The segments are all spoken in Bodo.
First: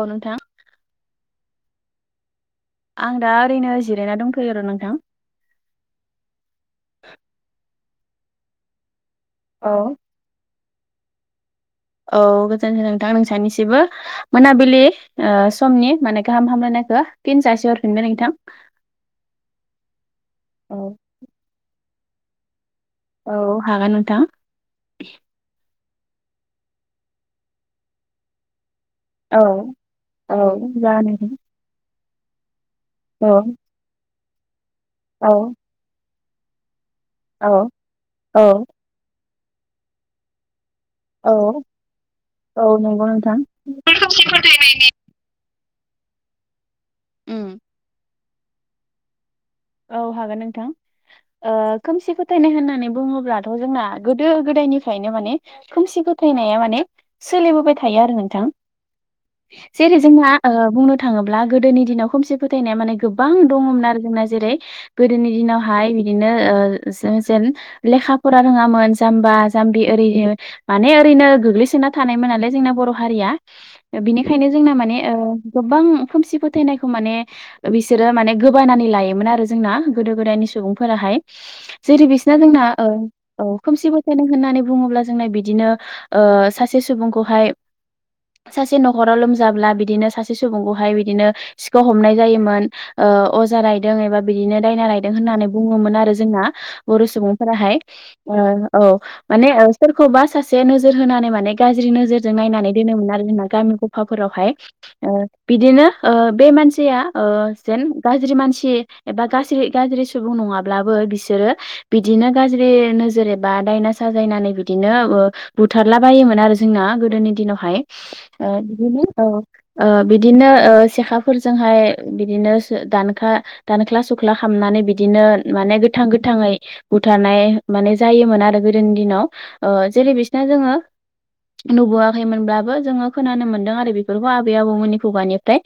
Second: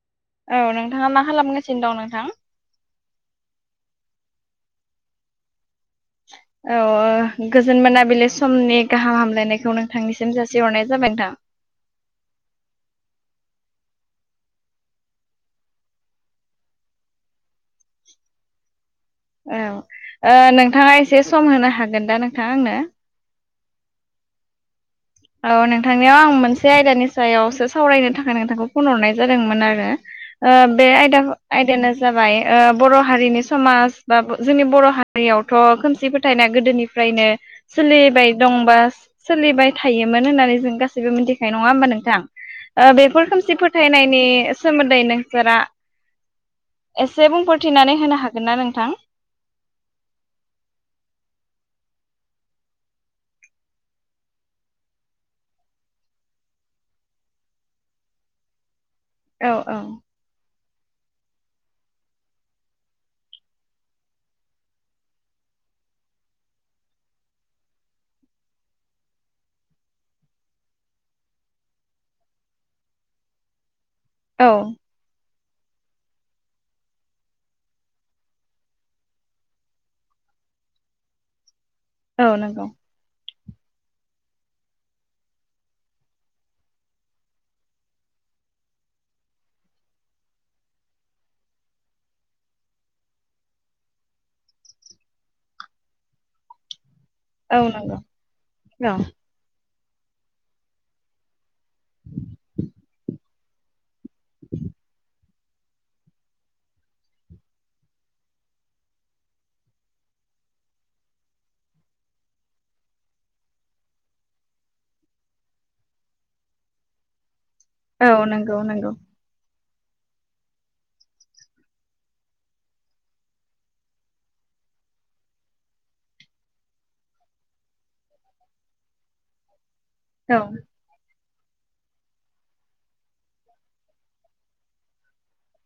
औ नोंथां। औ नोंथाङा मा खालामगासिनो दं नोंथां? आं दा ओरैनो जिरायना दंथ'यो आरो' नोंथां। औ ओ गोजोन मोना बिलि समनि गाहाम औ हामलायनायखौ नोंथांनिसिम जासि हरनाय जाबाय नोंथां। औ गोजोनथों नोंथां नोंसानिसिबो मोनाबिलि ओ समनि माने गाहाम हामलायनाय फिन जासे हरफिनबाय नोंथां। औ ओ औ नोंथाङा एसे सम होनो हागोन दा नोंथां आंनो? औ हागोन नोंथां। औ नोंथांनियाव आं मोनसे आयदानि सायावसो सावरायनो थाखाय नोंथांखौ फन हरनाय औ जादोंमोन आरो औ ओ बे जागोन नोंथां आयदा-आयदायानो जाबाय ओ बर' औ हारिनि समाज बा जोंनि बर' औ हारियावथ' ओ खोमसि फोथायनाया गोदोनि फ्रायनो औ सोलिबाय औ दंबा सोलिबाय थायोमोन होननानै जों गासै गासिबो मिथिखानाय औ नङा होमबा नोंथां? औ नंगौ बेफोर नोंथां। खोमसि फोथायनायनि खोमसि फोथायनायनि सोमोन्दै नोंसोरा एसे उम बुंफोरथिनानै होनो हागोन ना नोंथां? औ हागोन नोंथां। ओ खोमसि फोथायनाय होननानै बुङोब्लाथ' जोंना गोदो गोदाय निफ्रायनो माने खोमसि फोथायनाया माने सोलिबोबाय थायो आरो नोंथां। औ औ जैरै जोंहा ओ बुंनो थाङोब्ला गोदोनि दिनाव खोमसि फोथायनाया माने गोबां दङमोन आरो जोंना। जेरै गोदोनि दिनावहाय बिदिनो ओ जों जेन लेखा फरा रोङामोन जामबा जा जाम्बि ओरै हो माने ओरैनो गोग्लैसोना थानायमोन नालाय जोंना बर' हारिया। बिनिखायनो औ जोंना माने ओ गोबां खोमसि फोथायनायखौ माने बिसोरो माने गोबानानै लायोमोन आरो। जोंना गोदो गोदायनि सुबुंफोराहाय जेरै औ बिसना जोंना नंगौ ओ औ खोमसि फोथायनाय होननानै बुङोब्ला जोंना बिदिनो ओ सासे सुबुंखौहाय सासे नखराव लोमजाब्ला बिदिनो सासे सुबुंखौहाय बिदिनो सिखाव हमनाय जायोमोन ओ ओ अजा रायदों एबा बिदिनो दायना रायदों होननानै बुङोमोन आरो जोंना बर औ सुबुंफोराहाय नंगौ ओ औ माने सोरखौबा सासे नोजोर होनानै माने गाज्रि नोजोरजों नायनानै दोनोमोन आरो जोंना गामिखौ फावफोरावहाय ओ बिदिनो ओ बे मानसिया ओ जेन गाज्रि मानसि एबा गाज्रि गाज्रि सुबुं नङाब्लाबो बिसोरो बिदिनो गाज्रि नोजोर एबा दायना सा साजायनानै बिदिनो ओ बुथारला बायोमोन आरो जोंना गोदोनि दिनाव हाय औ ओ नंगौ नंगौ बिदिनो औ ओ बिदिनो ओ सेखाफोरजोंहाय बिदिनो सो दानखा दानख्ला सुख्ला खालामनानै बिदिनो माने गोथां गोथाङै बुथारनाय माने जायोमोन आरो गोदोनि दिनाव ओ जेरै औ बिसिना जोङो नुबोयाखैमोनब्लाबो जोङो खोनानो मोनदों आरो बेफोरखौ आबै आबौमोननि खुगानिफ्राय।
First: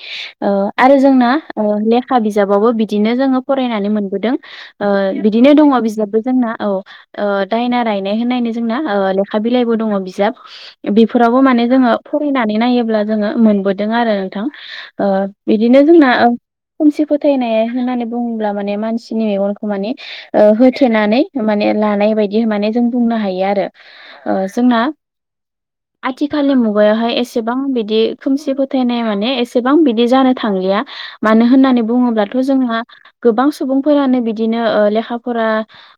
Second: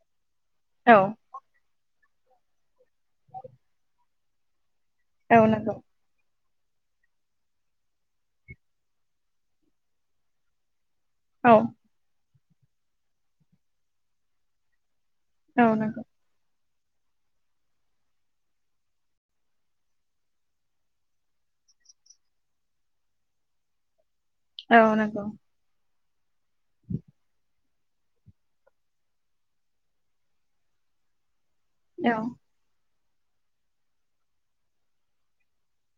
ओ आरो औ जोंना ओ लेखा बिजाबावबो बिदिनो जोङो फरायनानै मोनबोदों। ओ औ बिदिनो दङ नंगौ बिजाबबो जोंना औ ओ दायना रायनाय होननायनै जोंना ओ लेखा बिलाइबो दङ बिजाब। बेफोरावबो औ माने जोङो फरायनानै नायोब्ला जोङो मोनबोदों आरो नोंथां। ओ औ बिदिनो नंगौ जोंना खोमसि फोथायनाय होननानै बुङोब्ला माने मानसिनि मेगनखौ माने होथेनानै माने लानाय बायदि माने जों बुंनो हायो आरो ओ औ जोंना नोंगौ। आथिखालनि मुगायावहाय एसेबां बिदि खोमसि फोथायनाय माने एसेबां बिदि जानो थांलिया। मानो होननानै औ बुङोब्ला जोंहा गोबां सुबुंफोरानो बिदिनो ओ लेखा फरा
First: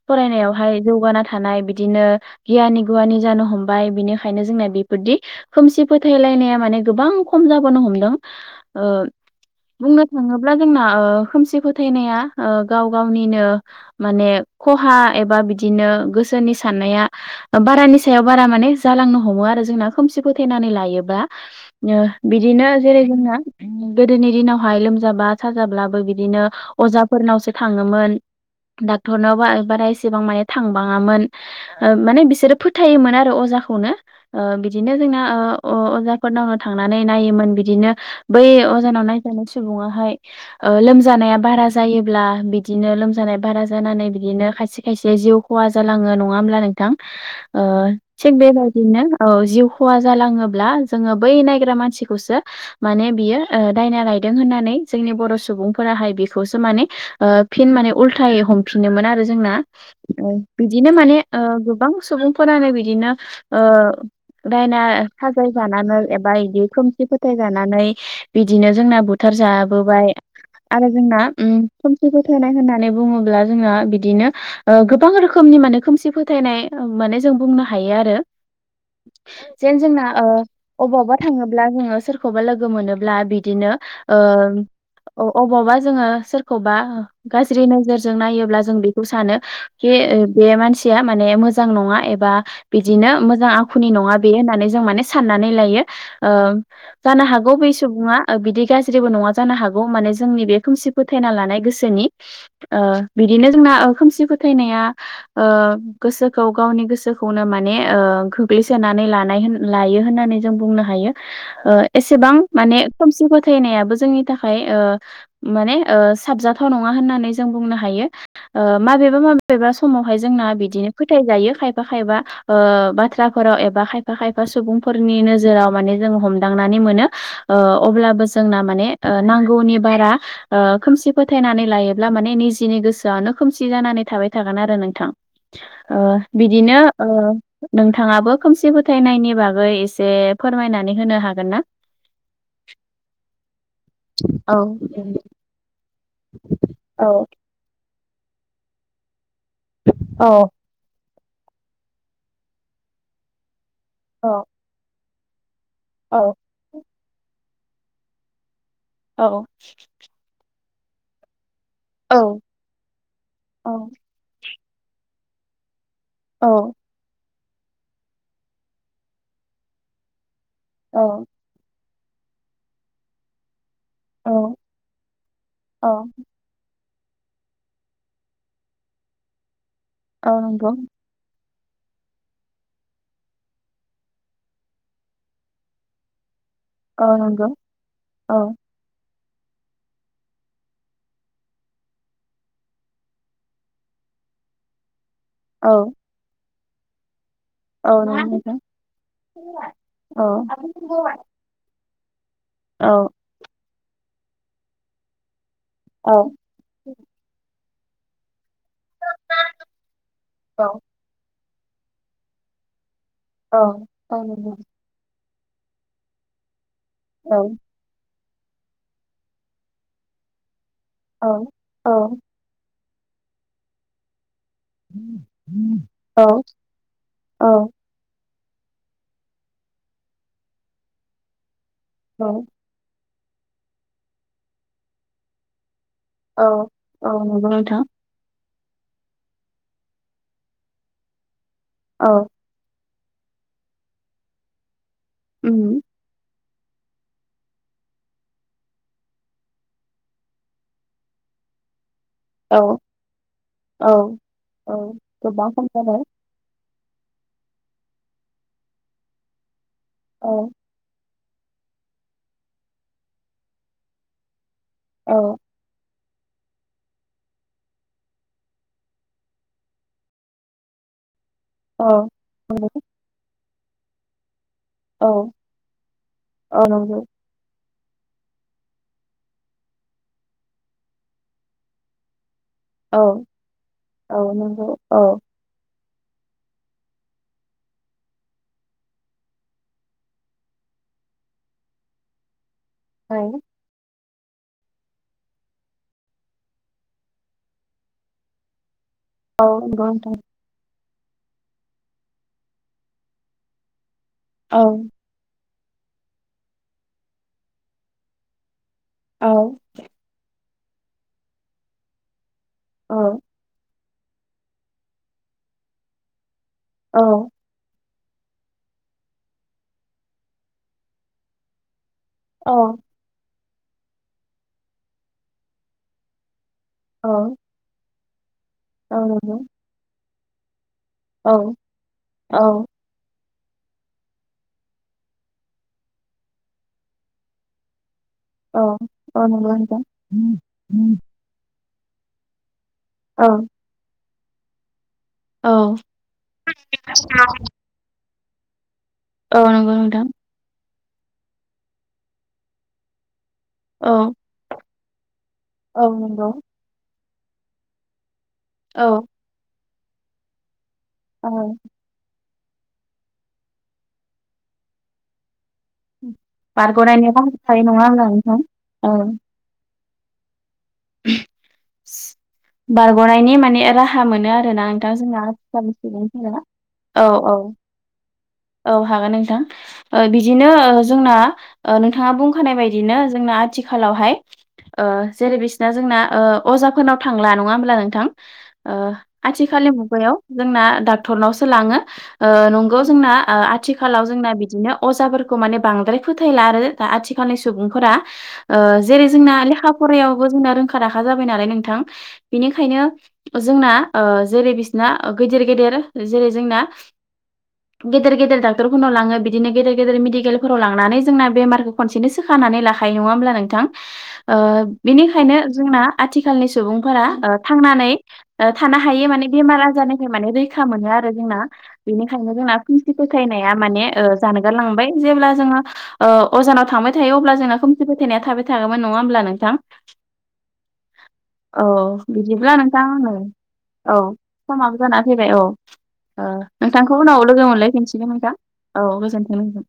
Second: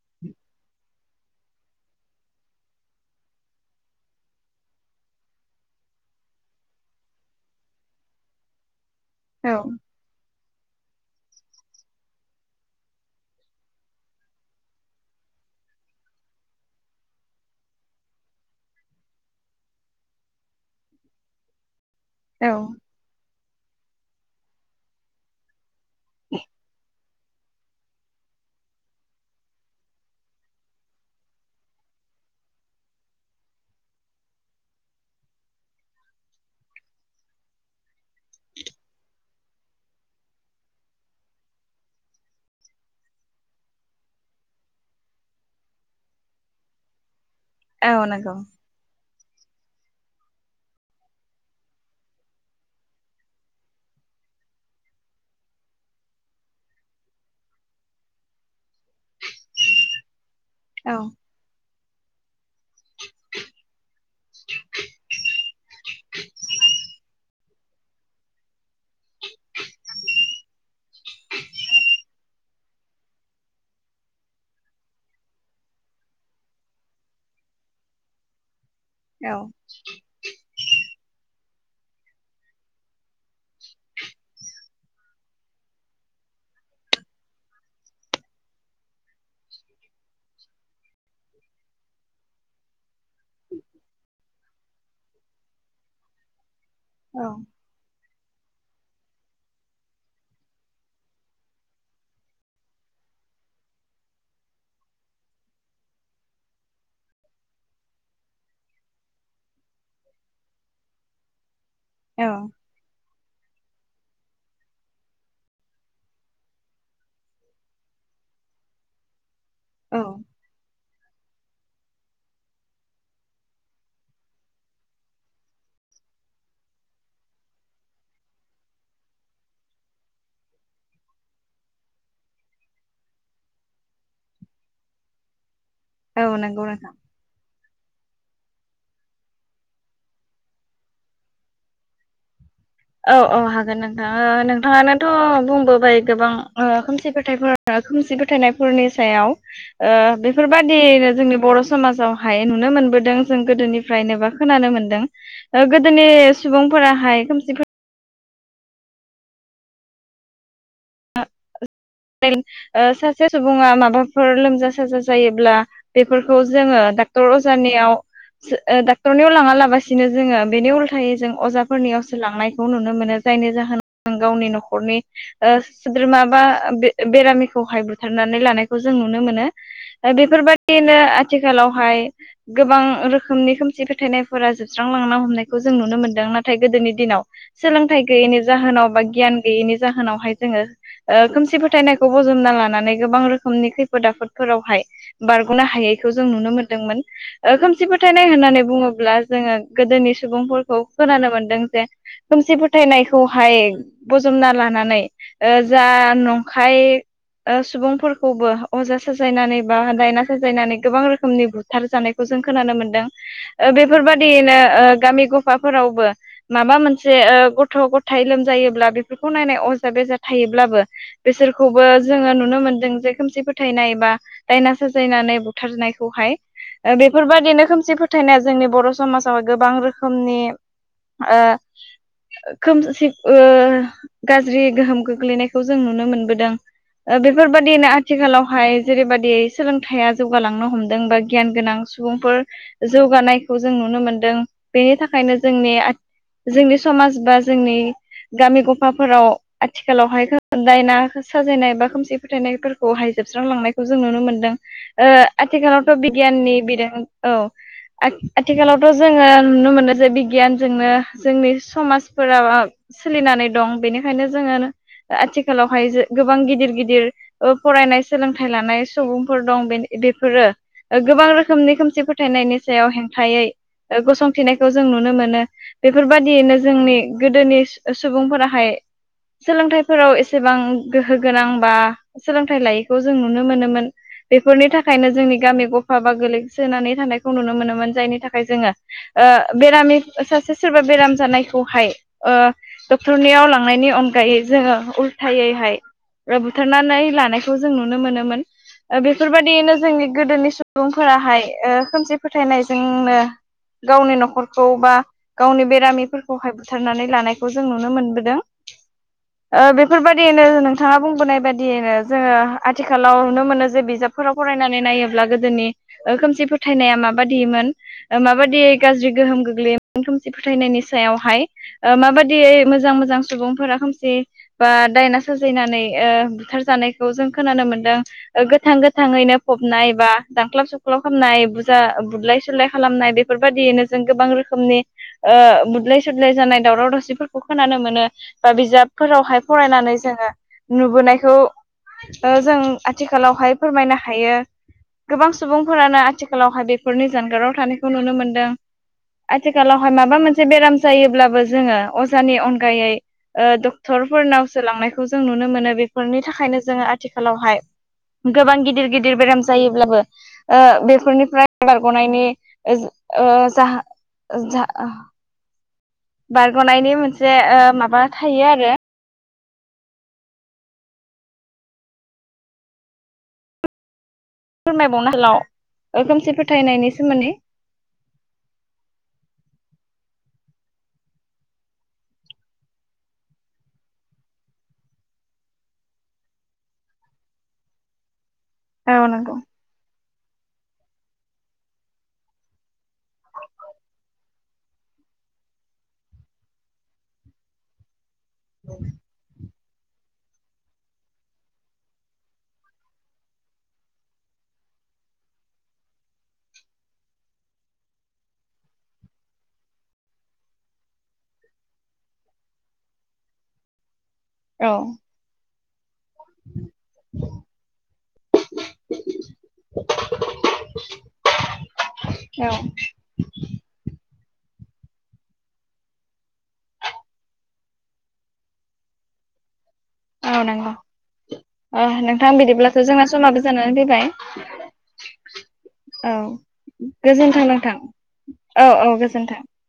फरायनायावहाय जौगाना थाना य बिदिनो गियानि गुवानि जानो हमबाय बिनिखायनो जोंना बेफोरदि खोमसि फोथायलायना या माने गोबां खम जाबोनो हमदों ओ औ बुंनो थाङोब्ला जोंना ओ खोमसि फोथायनाया ओ गाव गावनिनो माने खहा एबा बिदिनो गोस सोनि साननाया ओ बारानि सायाव बारा माने जालांनो हमो आरो जोंना खोमसि फोथायनानै लायोबा [inaudible] ओ औ बिदिनो जेरै जोंना गोदोनि दिनावहाय लोमजाबा साजाब्लाबो बिदिनो अजाफोरनावसो थाङोमोन। डाक्टरनाव बा बारा एसेबां माने थांबाङामोन ओ माने बिसोरो फोथायोमोन आरो अ जाखौनो ओ बिदिनो जोंना ओ अ अजाफोरनावनो थांनानै नायोमोन बिदिनो बै यै अजानाव नायजानाय सुबुङाहाय ओ लोम जानाया बारा जायोब्ला बिदिनो लोमजानाया बारा जानानै बिदिनो खायसे खायसे जिउ खहा जालां ओ नङा होनब्ला नोंथां ओ औ थिग नंगौ बेबायदिनो औ जिउ खहा जालाङोब्ला जोङो बै नायग्रा मानसिखौसो माने बियो दायना राय दों होननानै जोंनि बर सुबुं फोराहाय बिखौसो माने ओ फिन माने उल्थायै हमफिनोमोन आरो जोंना बिदिनो औ माने ओ गोबां सुबुंफोरानो बिदिनो ओ दायना साजाय जानानै एबा इदि खोमसि फोथायजानानै बिदिनो जोंना बुथार जाबोबाय आरो जोंना ओम खोमसि फोथायनाय होननानै बुङोब्ला जोंना बिदिनो ओ गोबां रोखोमनि माने खोमसि फोथायनाय माने जों बुंनो हायो आरो। औ जेन जोंना ओ अबावबा थाङोब्ला जोङो सोरखौबा लोगो मोनोब्ला बिदिनो ओम औ अबावबा जोङो सोरखौबा गाज्रि नोजोरजों नायोब्ला जों बेखौ सानो खि ओ बे मानसिया माने मोजां नङा एबा बिदिनो मोजां आखुनि नङा बे होननानै जों माने सानना नानै लायो ओ औ जानोहागौ बै सुबुंआ ओ बिदि गाज्रिबो नङा जानो हागौ माने जोंनि बे खोमसि फोथायना लानाय गोसोनि ओ बिदिनो जोंना खोमसि फोथायनाया ओ गोसोखौ गावनि गोसोखौनो माने ओ गोग्लैसोनानै लानाय लायो होन नानै जों बुंनो हायो ओ एसेबां औ माने खोमसि गथायनायाबो जोंनि थाखाय ओ माने ओ साबजाथाव नङा होननानै जों बुंनो हायो ओ माबेबा माबेबा समाव हाय औ जोंना बिदिनो फोथायजायो खायफा खायफा ओ बाथ्राफोराव एबा खायफा खायफा सुबुंफोर। नि नोजोराव माने जों हमदांनानै मोनो ओ अब्लाबो जोंना माने ओ नांगौनि बारा ओ खोमसि फोथायनानै लायोब्ला माने निजिनि गोसोआनो खोमसि जानानै थाबाय थागोन आरो नोंथां ओ औ नंगौ बिदिनो नोंथां ओ नोंथाङाबो खोमसि फोथायनायनि बागै एसे फोरमायनानै होनो हागोन ना औ औ हागोन नोंथां ओ औ नों ओ नोंथ' बुंबोबाय गोबां ओ औ खोमसिथायफोर खोमसि फोथायनायफोरनि सायाव। ओ औ बेफोरबायदिनो जोंनि बर' समाजावहाय नुनो मोनबोदों जों गोदोनि औ फ्रायनोबा खोनानो मोन्दों। गोदोनि औ सुबुंफोराहाय खोमसिफो औ। औ ओ सासे सुबुङा माबाफोर लोमजा साजा जायोब्ला बेफोरखौ औ जोङो डाक्टर अजानियाव डाक्टरनियाव लाङा लाबसिनो जोङो बेनि उल्थायै औ जों अजाफोरनियावसोलांनायखौ नुनो मोनो जायनि जाहोनाव गावनि न'खरनि ऐ औ सोद्रोमा बा बे बेरामिखौहाय बुथारनानै लानायखौ जों नुनो मोनो औ नंगौ बेफोरबायदिनो आथिखा लावहाय गोबां रोखोमनि खोमसि फोथायनायफोरा जोबस्रांलांना हमनायखौ जों नुनो मोनदों नाथ थाय गोदोनि औ दिनाव नंगौ सोलोंथाइ औ गैयैनि जाहोनाव बा गियान गैयैनि जाहोनावहाय जोङो ओ खोमसि फो थायनायखौ बजबना लानानै गोबां रोखोमनि खैफोद आफोदफोरावहाय बारग'नो औ हायैखौ जों नुनो मोनो मोन दोंमोन ओ खोमसि औ नंगौ फोथायनाय नोंथां होननानै बुङोब्ला जोङो गोदोनि औ सुबुंफोरखौ खोनानो मोनदों जे खोमसि औ फोथायनायखौहाय बजबना लानानै ओ जा औ औ नं खाय ओ सुबुंफोरखौबो अजा साजायनानै बा दायना साजायनानै औ औ नंगौ गोबां रोखोमनि बुथार जानायखौ जों खोनानो मोनदों। औ ओ बेफोरबायदियैनो ओ गामि गुफाफोरावबो माबा मोनसे औ गथ' गथ' थाय लोमजायोब्ला बेफोरखौ नायनाय अजा बेजा थायोब्लाबो बिसोरखौबो जोङो नुनो मोनदों जे खोमसि फोथायनायबा दायना सजायनानै बुथारनायखौहाय बेफोरबायदिनो खोमसि फोथायनाया जोंनि बर' समाजाव गोबां रोखोमनि ओ औ खोमसि ओ गाज्रि गोहोम गोग्लैनायखौ जों नुनो मोनबोदों औ नंगौ नोंथां बेफोरबायदिनो आथिखालाव हाय जेरैबादि सोलोंथाइया जौगालांनो हमदों बा गियान गोनां औ सुबुंफोर जौगानायखौ जों नुनो मोनदों बेनि थाखायनो जोंनि उम आ जोंनि समाज बा जोंनि गामि गफाफोराव आथिखालावहाय दायनाखो साजायनाय बा खोमसि औ फोथायनायफोरखौहाय जोबस्रांलांनायखौ औ जों नुनो मोनदों औ ओ गोबां खम आथिखालावथ' जाबाय बिगियाननि बिद औ आथिखालावथ' जोङो नुनो मोनो जे औ बिगियानजोंनो जोंनि समाजफोरा सोलिनानै दं बेनिखायनो जोङो औ आथिखालावहाय गोबां गिदिर गिदिर फरायनाय सोलोंथाइ लानाय सुबुंफोर दं बेफोरो गोबां रोखोम खोमनै औ खोमसि फोथायनायनि नंगौ सायाव हेंथायै गसं थिनायखौ जों औ नुनो मोनो बेफोरबायदियैनो औ जोंनि नंगौ गोदोनि सुबुंफोराहाय सोलोंथाइफोराव एसेबां गोहो गोनां बा सोलोंथाइ लायैखौ औ जों नुनो मोनोमोन औ बेफोरनि नंगौ औ थाखायनो जोंनि गामि ग बा गोलैसोनानै थानायखौ नुनो मोनोमोन जायनि थाखाय जोङो ओ बेरामि सासे सोरबा बेराम जानायखौहाय ओ औ डक्टरनियाव लांनायनि अनगायै जोङो उल्थायैहाय बुथारनानै लानायखौ जों नुनो मोनोमोन। औ बेफोरबादियैनो नंगौ जोंनि नोंथां गोदोनि सुबुंफोराहाय ओ खोमसि फोथायनायजोंनो गावनि औ न'खरखौ बा गावनि बेरामिफोरखौहाय बुथारनानै लानायखौ जों नुनो मोनबोदों। औ ओ बेफोरबायदियैनो नोंथाङा बुंबोनाय बादियैनो जोङो औ आथिखालाव नुनो मोनो जे बिजाब फोराव फरायनानै नायोब्ला गोदोनि खोमसि फोथायनाया औ माबादिमोन माबादियै गाज्रि गोहोम गोग्लैयोमोन खोमसि फोथायनायनि सायावहाय माबादियै औ मोजां मोजां सुबुंफोरा खोमसे बा दायना साजिनानै बुथार जानायखौ जों औ खोनानो मोनदों गोथां औ नंगौ गोथाङैनो फबनाय बा दानख्लाब सुख्ला औ खालामनाय बुरजा औ बुलाय सुलाय खालामनाय बे बेफोरबादियैनो जों गोबां रोखोमनि ओ बुदलाय सुदलाय जानाय दावराव दावसिफोरखौ खोनानो मोनो। औ औ रावहाय नंगौ नोंथां फरायनानै जोङो नुबोनायखौ ओ जों औ आथिखालावहाय फोरमायनो हायो। गोबां औ सुबुंफोरानो आथिखालावहाय बेफोरनि जानगाराव थानायखौ नुनो मोनदों। औ नंगौ आथिखालावहाय नोंथां माबा मोनसे बेराम जायोब्लाबो जोङो अजानि अनगायै ओ औ टरफोरनाव सोलांनायखौ जों नुनो मोनो औ बेफोरनि नंगौ थाखायनो जोङो आथिखालावहाय गोबां औ गिदिर गिदिर बेराम जायोब्लाबो ओ औ बेफोरनिफ्राय बारग'नायनि ओ जा ओ जा‌ जा बारग'नायनि राहा मोनसे थायो ओ नङा माबा होमब्ला नोंथां थायो आरो। औ बारग'नायनि माने राहा हा मोनो आरोना नोंथां फोरमायबावनो आथिखालाव खोमसि जोंहा फोथायनायनि [inaudible] औ सोमोन्दै औ औ हागोन नोंथां बिदिनो जोंना नोंथाङा बुंखानाय बायदिनो जोंना आथिखालावहाय ओ जेरै बिसिना जोंना ओ अजाफोरनाव थांला नङा होमब्ला नोंथां? ओ औ नंगौ आथिखालनि मुगायाव जोंना डक्टरनावसो लाङो ओ नंगौ जोंना आ आथिखालाव जोंना बिदिनो अजाफोरखौ माने बांद्राय फोथायला आरो दा आथिखालनि सुबुंफोरा। ओ जेरै जोंना लेखा फरायावबो जोंना रोंखा राखा जाबाय नालाय नोंथां बिनिखायनो जोंना ओ जेरै बिस गेदेर गेदेर जेरै जोंना [inaudible] गेदेर गेदेर डक्टरनाव लाङो बिदिनो गेदेर गेदेर मेडिकेलफोराव लांनानै जोंना बेमारखौ खनसेनो सोखानानै लाखायो नङा होनब्ला नोंथां? ओ औ बिनिखायनो जोंना आथिखालनि सुबुंफोरा ओ थांनानै थानो हायो माने बेमार आजारनिफ्राय माने रैखा मोनो आरो जोंना बेनिखायनो औ जोंना खोमसि फोथायनाया माने ओ जानगारलांबाय जेब्ला जोङो अजानाव थांबाय थायो अब्ला जोंना खोमसि फोथायनाया थाबाय थागौमोन नङा होमब्ला नोंथां? औ नंगौ। औ ओ नोंथां बिदिब्ला बिदिब्लाथ' नोंथां जोंना आङो समाबो जानानै औ फैबाय समाबो जाना फैबाय औ। औ ओ नोंथांखौ उनाव गोजोन्थों लोगो नोंथां मोनलायफिनसिगोन नोंथां औ गोजोनथों